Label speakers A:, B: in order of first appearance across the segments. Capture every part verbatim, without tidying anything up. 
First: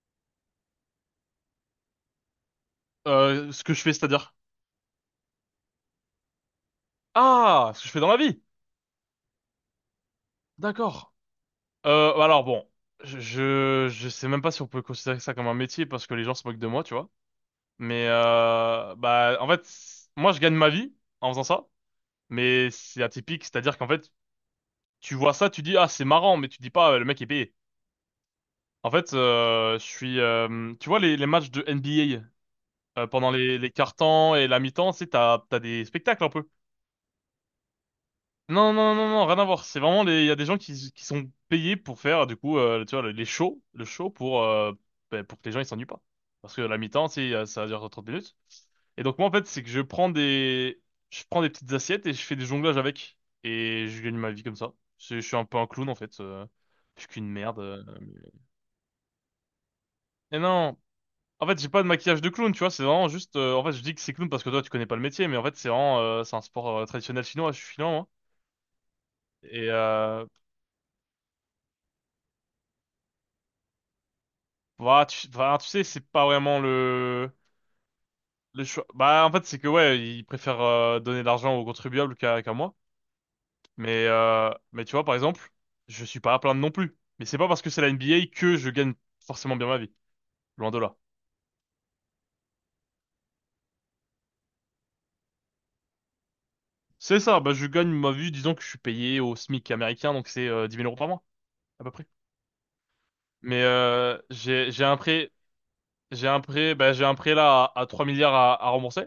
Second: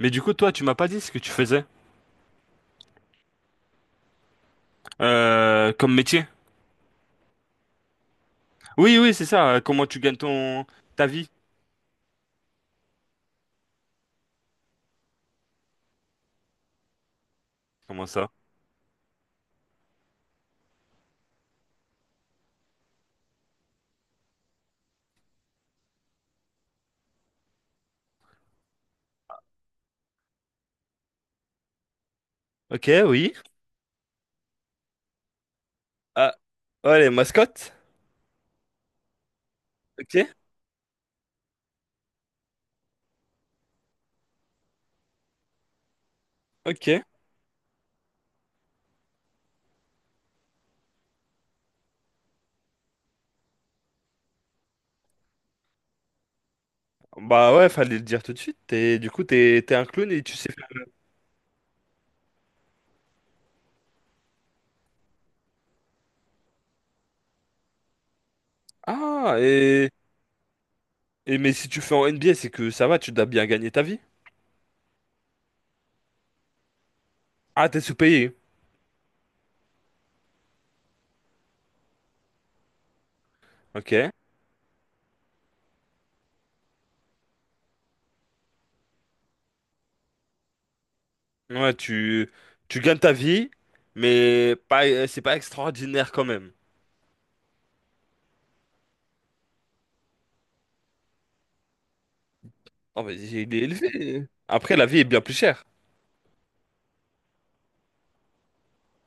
A: Mais du coup, toi, tu m'as pas dit ce que tu faisais
B: Euh, ce que je fais, c'est-à-dire?
A: euh, comme métier.
B: Ah, ce que je fais dans la vie.
A: Oui, oui, c'est ça. euh, Comment tu gagnes ton ta
B: D'accord.
A: vie?
B: Euh, alors bon, je, je je sais même pas si on peut considérer ça comme un métier parce que les gens se moquent de moi, tu vois.
A: Comment
B: Mais
A: ça?
B: euh, bah en fait, c- moi je gagne ma vie en faisant ça, mais c'est atypique, c'est-à-dire qu'en fait, tu vois ça, tu dis ah c'est marrant, mais tu dis pas euh, le mec est payé. En fait, euh, je suis, euh, tu vois les les matchs de
A: Ok,
B: N B A euh, pendant
A: oui.
B: les les quarts-temps et la mi-temps, c'est t'as t'as des spectacles un
A: Ah,
B: peu.
A: ouais, les mascottes.
B: Non, non, non, non, rien à voir. C'est vraiment les, il
A: Ok,
B: y a des gens qui, qui sont payés pour faire, du coup, euh, tu vois, les shows, le show pour, euh, ben, pour que les gens ils s'ennuient pas. Parce que la
A: ok.
B: mi-temps, c'est, euh, ça dure trente minutes. Et donc, moi, en fait, c'est que je prends des, je prends des petites assiettes et je fais des jonglages avec. Et je gagne ma vie comme ça. Je, je suis un peu un clown, en fait. euh, je suis qu'une
A: Bah
B: merde.
A: ouais,
B: euh,
A: fallait le dire
B: mais-
A: tout de suite. Et du coup, t'es t'es un clown et tu
B: Et
A: sais faire.
B: non! En fait, j'ai pas de maquillage de clown, tu vois, c'est vraiment juste, euh, en fait, je dis que c'est clown parce que toi, tu connais pas le métier, mais en fait, c'est vraiment, euh, c'est un sport euh, traditionnel chinois, je suis chinois, moi.
A: Ah,
B: Et,
A: et,
B: euh,
A: et mais si tu fais en N B A, c'est que ça va, tu dois bien gagner ta vie.
B: Bah, tu, bah, tu sais, c'est pas vraiment le,
A: Ah, t'es sous-payé.
B: le choix. Bah, en fait, c'est que, ouais, ils préfèrent euh, donner de l'argent aux contribuables qu'à qu'à moi. Mais,
A: Ok.
B: euh, mais tu vois, par exemple, je suis pas à plaindre non plus. Mais c'est pas parce que c'est la N B A que je gagne forcément bien ma vie. Loin de là.
A: Ouais, tu tu gagnes ta vie, mais pas euh, c'est pas extraordinaire quand même.
B: C'est ça, bah, je gagne ma vie, disons que je suis payé au SMIC américain, donc c'est euh, dix mille euros par mois, à peu près.
A: Oh, mais il est
B: Mais euh,
A: élevé.
B: j'ai,
A: Après,
B: j'ai
A: la
B: un
A: vie est bien
B: prêt,
A: plus chère.
B: j'ai un prêt, bah, j'ai un prêt là à, à trois milliards à, à rembourser.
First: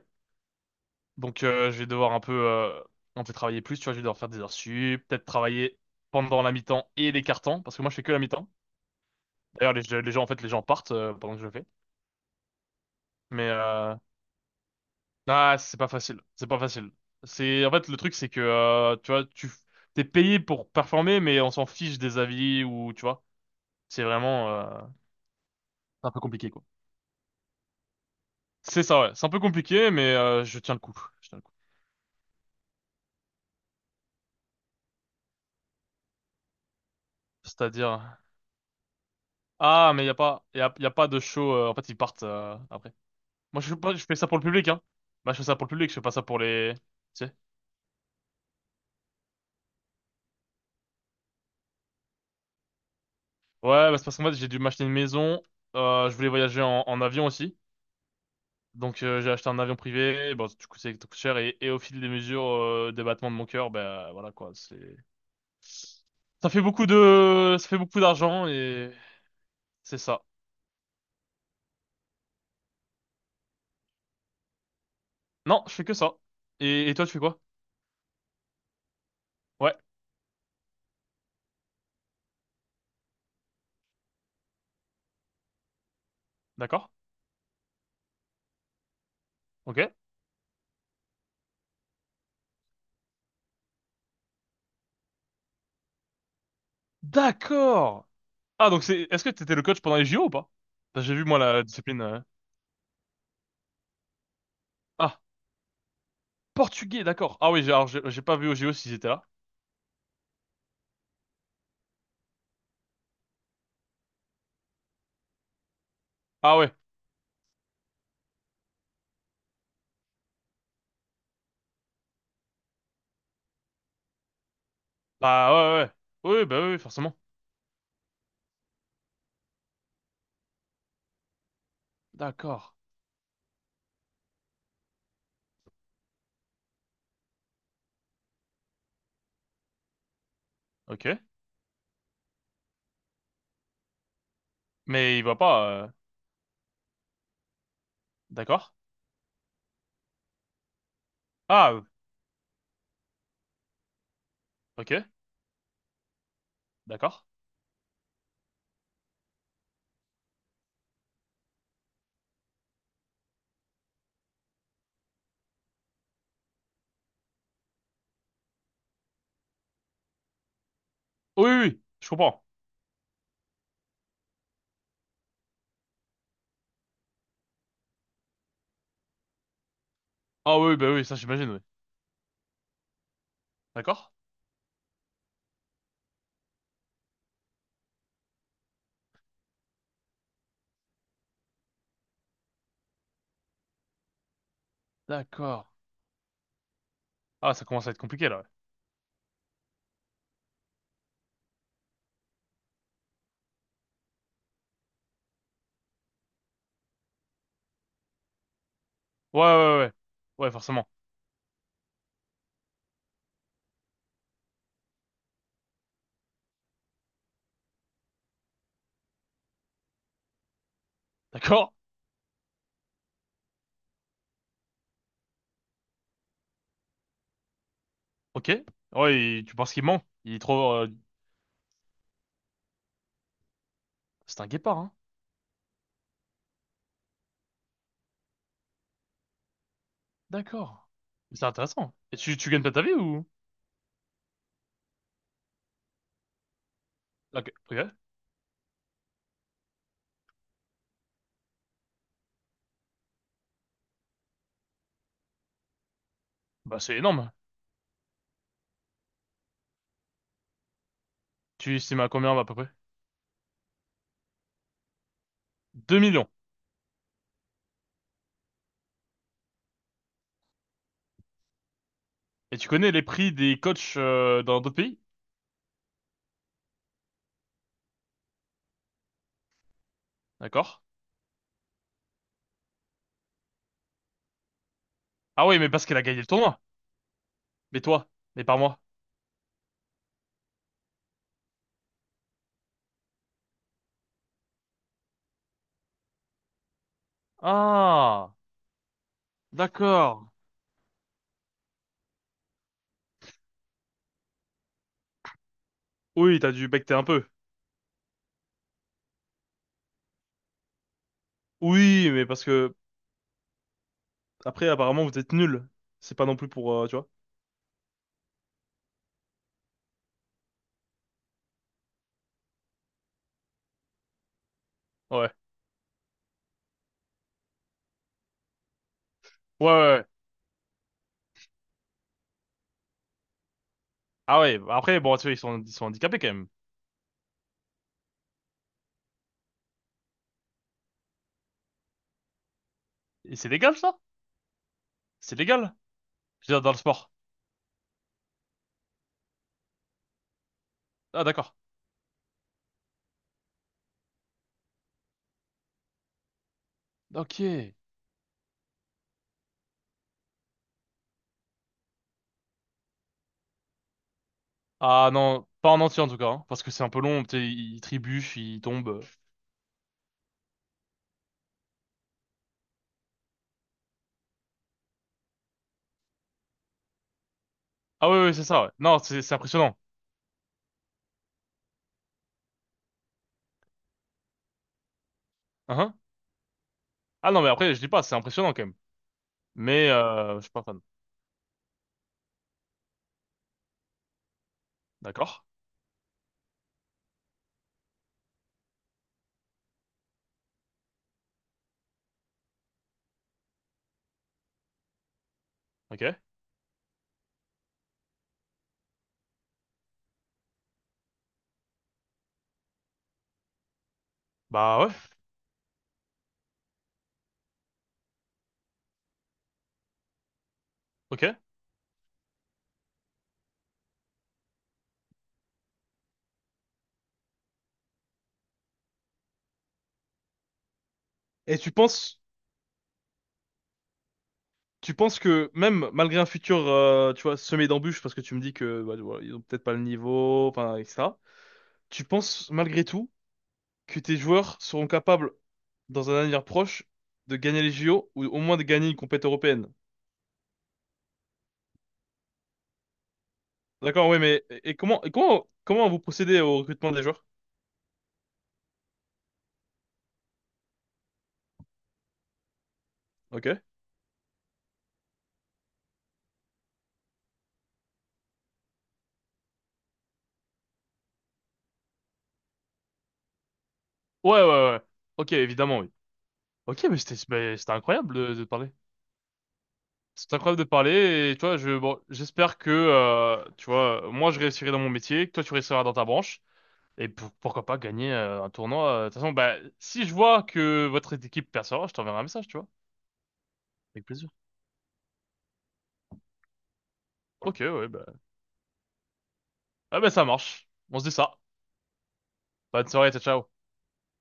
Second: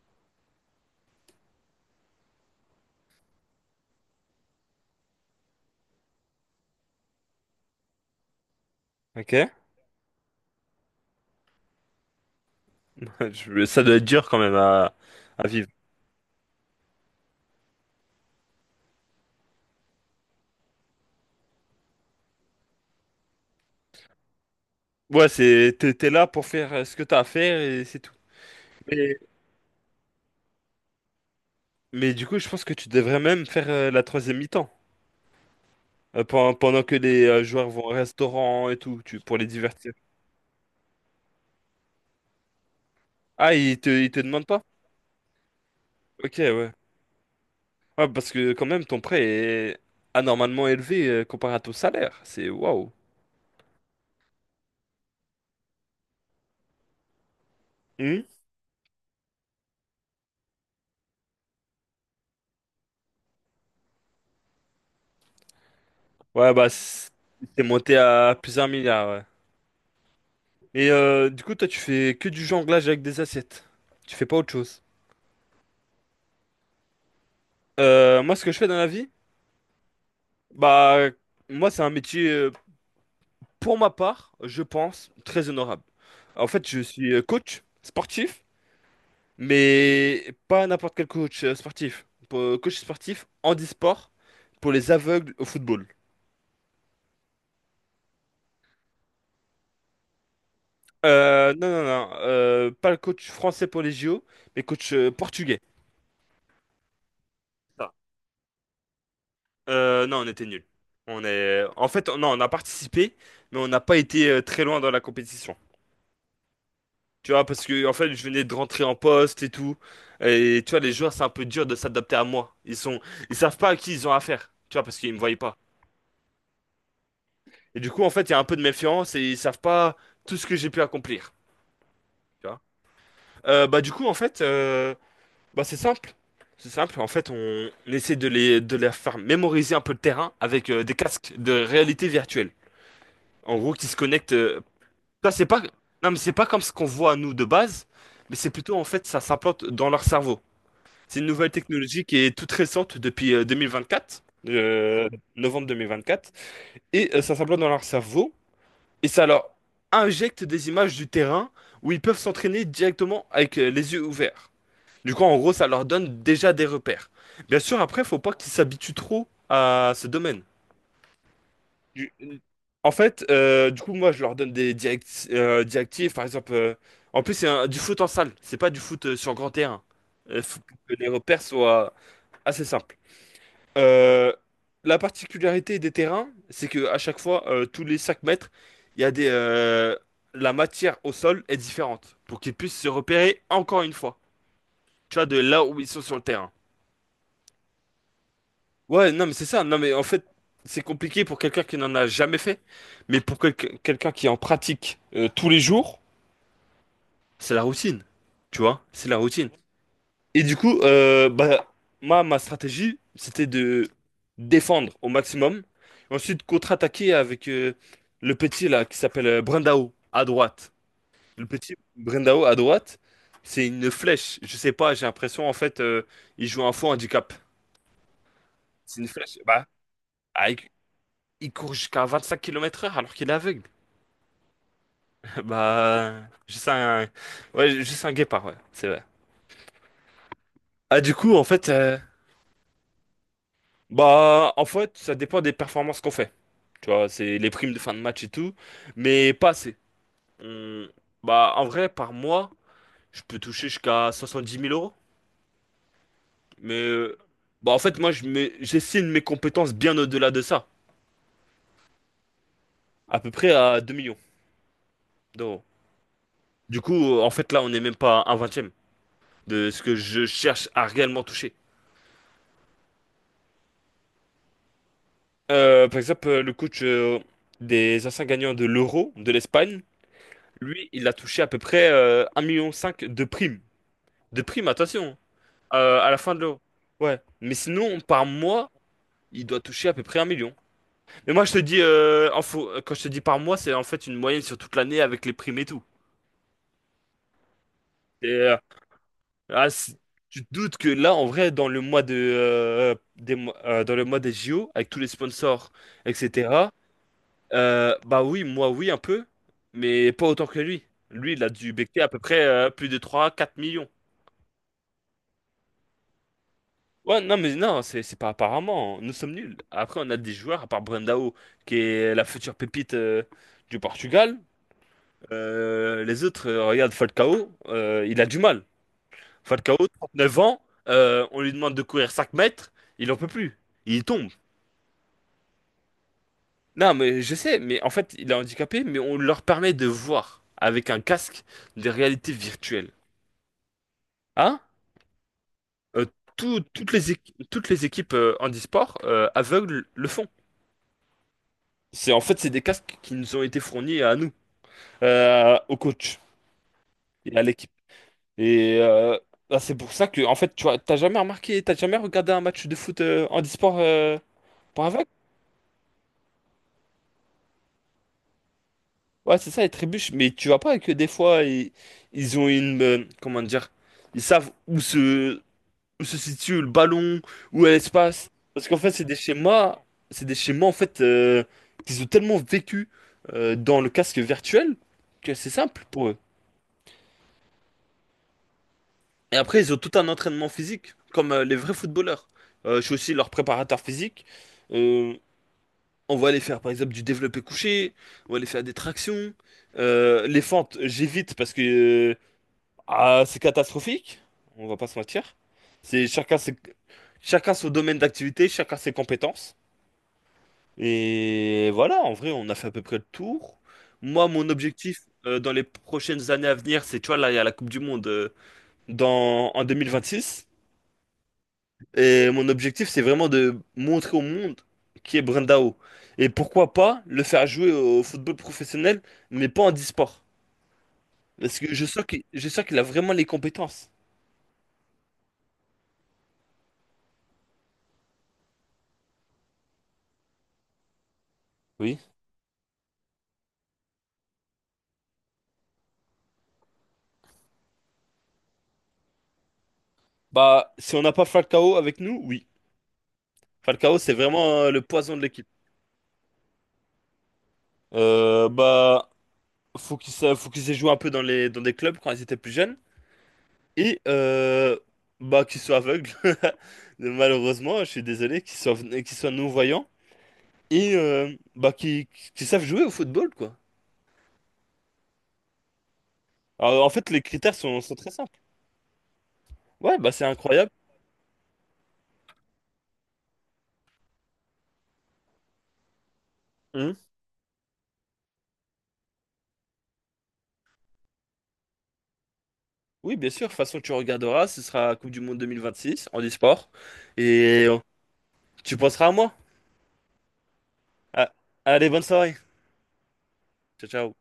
B: Donc euh, je vais devoir un peu, euh, un peu travailler plus, tu vois, je vais devoir faire des heures sup, peut-être travailler pendant la mi-temps et les cartons, parce que moi je fais que la mi-temps.
A: Ok.
B: D'ailleurs les, les gens en fait les gens partent euh, pendant que je le fais. Mais
A: Je- Ça doit
B: euh,
A: être dur quand même à, à
B: ah
A: vivre.
B: c'est pas facile, c'est pas facile. C'est en fait le truc c'est que euh, tu vois tu t'es payé pour performer mais on s'en fiche des avis ou tu vois c'est vraiment euh,
A: Ouais, c'est, t'es,
B: c'est
A: t'es
B: un peu
A: là pour
B: compliqué quoi.
A: faire euh, ce que t'as à faire et c'est tout.
B: C'est ça ouais,
A: Mais,
B: c'est un peu compliqué mais euh, je tiens le coup, je tiens le coup.
A: mais du coup, je pense que tu devrais même faire euh, la troisième mi-temps. Euh, pen- pendant que les euh, joueurs vont au
B: C'est-à-dire
A: restaurant et tout, tu, pour les divertir.
B: ah mais y a pas y a, y a pas de show euh, en fait ils partent euh, après.
A: Ah,
B: Moi, je fais
A: ils te,
B: pas, je
A: ils
B: fais
A: te
B: ça pour le
A: demandent pas?
B: public, hein. Moi, je fais ça pour le public, je fais pas ça
A: Ok,
B: pour
A: ouais.
B: les... Tu sais.
A: Ouais, parce que quand même, ton prêt est anormalement élevé euh, comparé à ton salaire. C'est waouh.
B: Ouais, bah, c'est parce qu'en fait, j'ai dû m'acheter une maison. Euh, je voulais voyager en, en avion aussi.
A: Hmm.
B: Donc, euh, j'ai acheté un avion privé. Bon, du coup, ça coûte cher. Et, et au fil des mesures, euh, des battements de mon cœur, bah, voilà, quoi. C'est... Ça
A: Ouais,
B: fait
A: bah,
B: beaucoup
A: c'est
B: de...
A: c'est
B: Ça fait
A: monté
B: beaucoup
A: à
B: d'argent
A: plusieurs
B: et...
A: milliards, ouais.
B: C'est ça.
A: Et euh, du coup, toi, tu fais que du jonglage avec des assiettes. Tu fais pas autre chose.
B: Non, je fais que ça. Et, et toi, tu fais quoi?
A: Euh, moi, ce que je fais dans la vie,
B: Ouais,
A: bah, moi, c'est un métier, euh, pour ma part, je pense, très honorable. En fait, je
B: d'accord.
A: suis euh, coach sportif,
B: Ok.
A: mais pas n'importe quel coach euh, sportif. Po- Coach sportif handisport pour les aveugles au football.
B: D'accord! Ah, donc c'est... Est-ce que t'étais le coach pendant les J O ou pas? Parce que J'ai vu, moi,
A: Euh,
B: la
A: non, non,
B: discipline...
A: non,
B: euh,
A: euh, pas le coach français pour les J O, mais coach euh,
B: Ah.
A: portugais.
B: Portugais, d'accord. Ah oui, j'ai- alors
A: Ça.
B: j'ai j'ai pas vu au J O s'ils étaient là.
A: Euh, non, on était nuls. On est... En fait, on- non, on a participé, mais on n'a pas été euh, très loin dans la compétition.
B: Ah ouais.
A: Tu vois, parce que en fait, je venais de rentrer en poste et tout. Et tu vois, les joueurs, c'est un peu dur de s'adapter à moi. Ils sont, ils savent pas à qui ils ont affaire. Tu vois, parce qu'ils me voyaient
B: Bah
A: pas.
B: ouais, ouais. Ouais. Oui, oui, bah oui, oui, forcément.
A: Et du coup, en fait, il y a un peu de méfiance et ils savent pas tout ce que j'ai pu accomplir. Tu vois.
B: D'accord.
A: Euh, bah, du coup, en fait, euh, bah, c'est simple. C'est simple. En fait, on, on essaie de les, de les faire mémoriser un peu le terrain avec euh, des
B: Ok.
A: casques de réalité virtuelle. En gros, qui se connectent. euh,
B: Mais il
A: Ça,
B: voit
A: c'est pas,
B: pas. euh,
A: non, mais c'est pas comme ce qu'on voit nous de base, mais c'est
B: D'accord.
A: plutôt en fait, ça s'implante dans leur cerveau. C'est une nouvelle
B: Ah, euh,
A: technologie qui est toute récente depuis euh, deux mille vingt-quatre,
B: ok.
A: euh, novembre deux mille vingt-quatre, et euh,
B: D'accord.
A: ça s'implante dans leur cerveau, et ça leur injecte des images du terrain où ils peuvent s'entraîner directement avec euh, les yeux ouverts. Du coup, en gros, ça leur donne déjà des repères. Bien sûr, après, faut pas qu'ils s'habituent trop à ce domaine.
B: Oui, oui, oui, je
A: Du-
B: comprends.
A: En fait, euh, du coup, moi, je leur donne des direct- euh, directives, par exemple. Euh, en plus, c'est un- du foot en salle, c'est pas du foot euh, sur grand terrain. Il faut
B: Ah oui, bah
A: que
B: oui,
A: les
B: ça
A: repères
B: j'imagine, oui.
A: soient assez simples.
B: D'accord.
A: Euh, la particularité des terrains, c'est que à chaque fois, euh, tous les cinq mètres, il y a des, euh, la matière au sol est différente pour qu'ils puissent se repérer encore une fois. Tu vois, de là
B: D'accord.
A: où ils sont sur le terrain.
B: Ah, ça commence à être compliqué là.
A: Ouais, non, mais c'est ça. Non, mais en fait, c'est compliqué pour quelqu'un qui n'en a jamais fait, mais pour quel- quelqu'un qui en pratique euh, tous les jours, c'est la routine. Tu vois, c'est la
B: Ouais, ouais,
A: routine.
B: ouais. Ouais, ouais,
A: Et
B: ouais,
A: du coup,
B: forcément.
A: euh, bah, moi, ma stratégie, c'était de défendre au maximum. Ensuite, contre-attaquer avec euh, le petit là qui s'appelle euh, Brendao à droite. Le
B: D'accord.
A: petit Brendao à droite, c'est une flèche. Je sais pas, j'ai l'impression en fait, euh, il joue un faux handicap.
B: Ok.
A: C'est une
B: Ouais,
A: flèche.
B: il- tu
A: Bah,
B: penses qu'il ment? Il est
A: ah, il
B: trop. euh,
A: il court jusqu'à vingt-cinq kilomètres heure alors qu'il est aveugle.
B: C'est un guépard, hein.
A: Bah, juste un, ouais, juste un guépard, ouais, c'est vrai.
B: D'accord.
A: Ah, du coup, en
B: C'est
A: fait,
B: intéressant.
A: euh,
B: Et tu, tu gagnes pas ta vie ou?
A: bah, En fait, ça dépend des performances qu'on fait. Tu vois, c'est
B: Ok.
A: les primes de
B: Ok.
A: fin de match et tout, mais pas assez. On- Bah, en vrai, par mois, je peux toucher jusqu'à soixante-dix mille euros.
B: Bah
A: Mais
B: c'est
A: euh,
B: énorme.
A: bah, en fait, moi, je mets- j'estime mes compétences bien au-delà de ça,
B: Tu estimes à combien à peu près?
A: à peu près à deux millions d'euros.
B: Deux millions.
A: Du coup, euh, en fait, là, on n'est même pas à un vingtième de ce que je cherche à réellement toucher.
B: Et tu connais les prix des coachs euh, dans d'autres pays?
A: Euh, par exemple, euh, le coach euh, des anciens gagnants de l'Euro de l'Espagne,
B: D'accord.
A: lui, il a touché à peu près un virgule cinq million de primes. De primes, attention.
B: Ah oui, mais parce qu'elle
A: Euh,
B: a
A: à la
B: gagné le
A: fin de l'eau.
B: tournoi.
A: Ouais. Mais
B: Mais
A: sinon,
B: toi,
A: par
B: mais pas
A: mois,
B: moi.
A: il doit toucher à peu près un million. Mais moi, je te dis, euh, en faux- quand je te dis par mois, c'est en fait une moyenne sur toute l'année avec les primes et tout. Et,
B: Ah,
A: euh, ah, c'est-
B: d'accord.
A: Tu te doutes que là, en vrai, dans le mois de, euh, des, mois- euh, dans le mois des J O, avec tous les sponsors,
B: Oui, t'as dû
A: et cetera,
B: becter un peu.
A: euh, bah oui, moi, oui, un peu, mais pas autant que lui. Lui, il a dû becquer à
B: Oui,
A: peu
B: mais
A: près
B: parce
A: euh,
B: que
A: plus de trois quatre millions.
B: après, apparemment, vous êtes nuls. C'est pas non plus pour, euh, tu vois.
A: Ouais, non, mais non, c'est c'est pas apparemment. Hein. Nous sommes nuls. Après, on a des joueurs, à part Brandao, qui est la future pépite euh, du Portugal.
B: Ouais.
A: Euh, les autres, euh, regarde Falcao, euh, il a du mal.
B: Ouais, ouais.
A: Falcao,
B: Ouais.
A: trente neuf ans, euh, on lui demande de courir cinq mètres, il en peut plus. Il tombe.
B: Ah ouais. Bah après, bon, tu vois, ils sont, ils sont handicapés quand même.
A: Non, mais je sais, mais en fait, il est handicapé, mais on leur permet de voir avec un casque des réalités virtuelles.
B: Et c'est légal ça?
A: Hein?
B: C'est légal?
A: Euh,
B: Je veux
A: tout-
B: dire, dans le
A: toutes les
B: sport.
A: équi- Toutes les équipes euh, handisport euh, aveugles le font.
B: Ah d'accord.
A: C'est en fait c'est des casques qui nous ont été fournis à nous, euh, au coach et
B: Ok.
A: à l'équipe. Et euh, bah, c'est pour ça que en fait tu vois, t'as jamais remarqué, t'as jamais regardé un match de foot euh, handisport euh, pour aveugle?
B: Ah non, pas en entier en tout cas, hein, parce que c'est un peu long, tu sais, Ils ils trébuchent, ils tombent.
A: Ouais, c'est ça, les trébuches. Mais tu vois pas que des fois ils, ils ont une euh, comment dire, ils savent où se où se situe le ballon, où est
B: Ah oui,
A: l'espace.
B: oui, c'est ça.
A: Parce
B: Ouais.
A: qu'en fait
B: Non,
A: c'est des
B: c'est c'est impressionnant.
A: schémas, c'est des schémas en fait euh, qu'ils ont tellement vécu euh, dans le casque virtuel que c'est simple
B: Uh-huh.
A: pour eux.
B: Ah non, mais après, je dis pas, c'est impressionnant quand même.
A: Et après, ils ont
B: Mais
A: tout un
B: euh, je
A: entraînement
B: suis pas fan.
A: physique, comme euh, les vrais footballeurs. Euh, je suis aussi leur préparateur physique. Euh,
B: D'accord.
A: on va aller faire, par exemple, du développé couché, on va aller faire des tractions. Euh, les fentes, j'évite parce que euh, ah, c'est catastrophique, on va pas se mentir.
B: Ok.
A: C'est chacun ses, Chacun son domaine d'activité, chacun ses compétences. Et voilà, en vrai, on a fait à peu près le tour. Moi, mon
B: Bah ouais.
A: objectif euh, dans les prochaines années à venir, c'est, tu vois, là, il y a la Coupe du Monde euh, dans, en deux mille vingt-six.
B: Ok.
A: Et mon objectif, c'est vraiment de montrer au monde qui est Brandao. Et pourquoi pas le faire jouer au football professionnel, mais pas en e-sport.
B: Et
A: Parce
B: tu
A: que je sens
B: penses,
A: qu'il, je sens qu'il a vraiment les compétences.
B: tu penses que même malgré un futur, euh, tu vois, semé d'embûches, parce que tu me dis que bah, tu vois, ils ont peut-être pas le niveau, enfin, et etc.
A: Oui.
B: Tu penses malgré tout que tes joueurs seront capables, dans un avenir proche, de gagner les J O ou au moins de gagner une compétition européenne?
A: Bah, si on n'a pas Falcao avec nous, oui. Falcao,
B: D'accord,
A: c'est
B: oui, mais
A: vraiment euh,
B: et
A: le
B: comment, et
A: poison de l'équipe.
B: comment, comment vous procédez au recrutement des joueurs?
A: Euh, bah, faut qu'il sa- faut qu'ils aient joué un peu dans les, dans des clubs quand ils étaient plus jeunes.
B: Ok. Ouais,
A: Et euh, bah, qu'ils soient aveugles. Malheureusement, je suis désolé, qu'ils soient, qu'ils soient non-voyants. Et euh, bah, qui, qui savent jouer au football, quoi.
B: ouais, ouais. Ok, évidemment, oui. Ok,
A: Alors, en
B: mais
A: fait,
B: c'était
A: les critères
B: mais c'était
A: sont, sont très
B: incroyable de,
A: simples.
B: de te parler.
A: Ouais, bah c'est
B: C'est incroyable de
A: incroyable.
B: parler et toi, je bon, j'espère que euh, tu vois, moi je réussirai dans mon métier, que toi tu réussiras dans ta branche
A: Hum.
B: et pour- pourquoi pas gagner euh, un tournoi. euh, De toute façon, bah si je vois que votre équipe percevra, je t'enverrai un message, tu vois.
A: Oui, bien sûr. De toute façon, tu
B: Avec plaisir.
A: regarderas, ce sera Coupe du Monde deux mille vingt-six en e-sport.
B: Ok,
A: Et euh,
B: ouais, bah
A: tu penseras à moi.
B: ah bah ça marche. On se dit
A: Ah,
B: ça.
A: allez, bonne soirée.
B: Bonne soirée, ciao, ciao.
A: Ciao, ciao.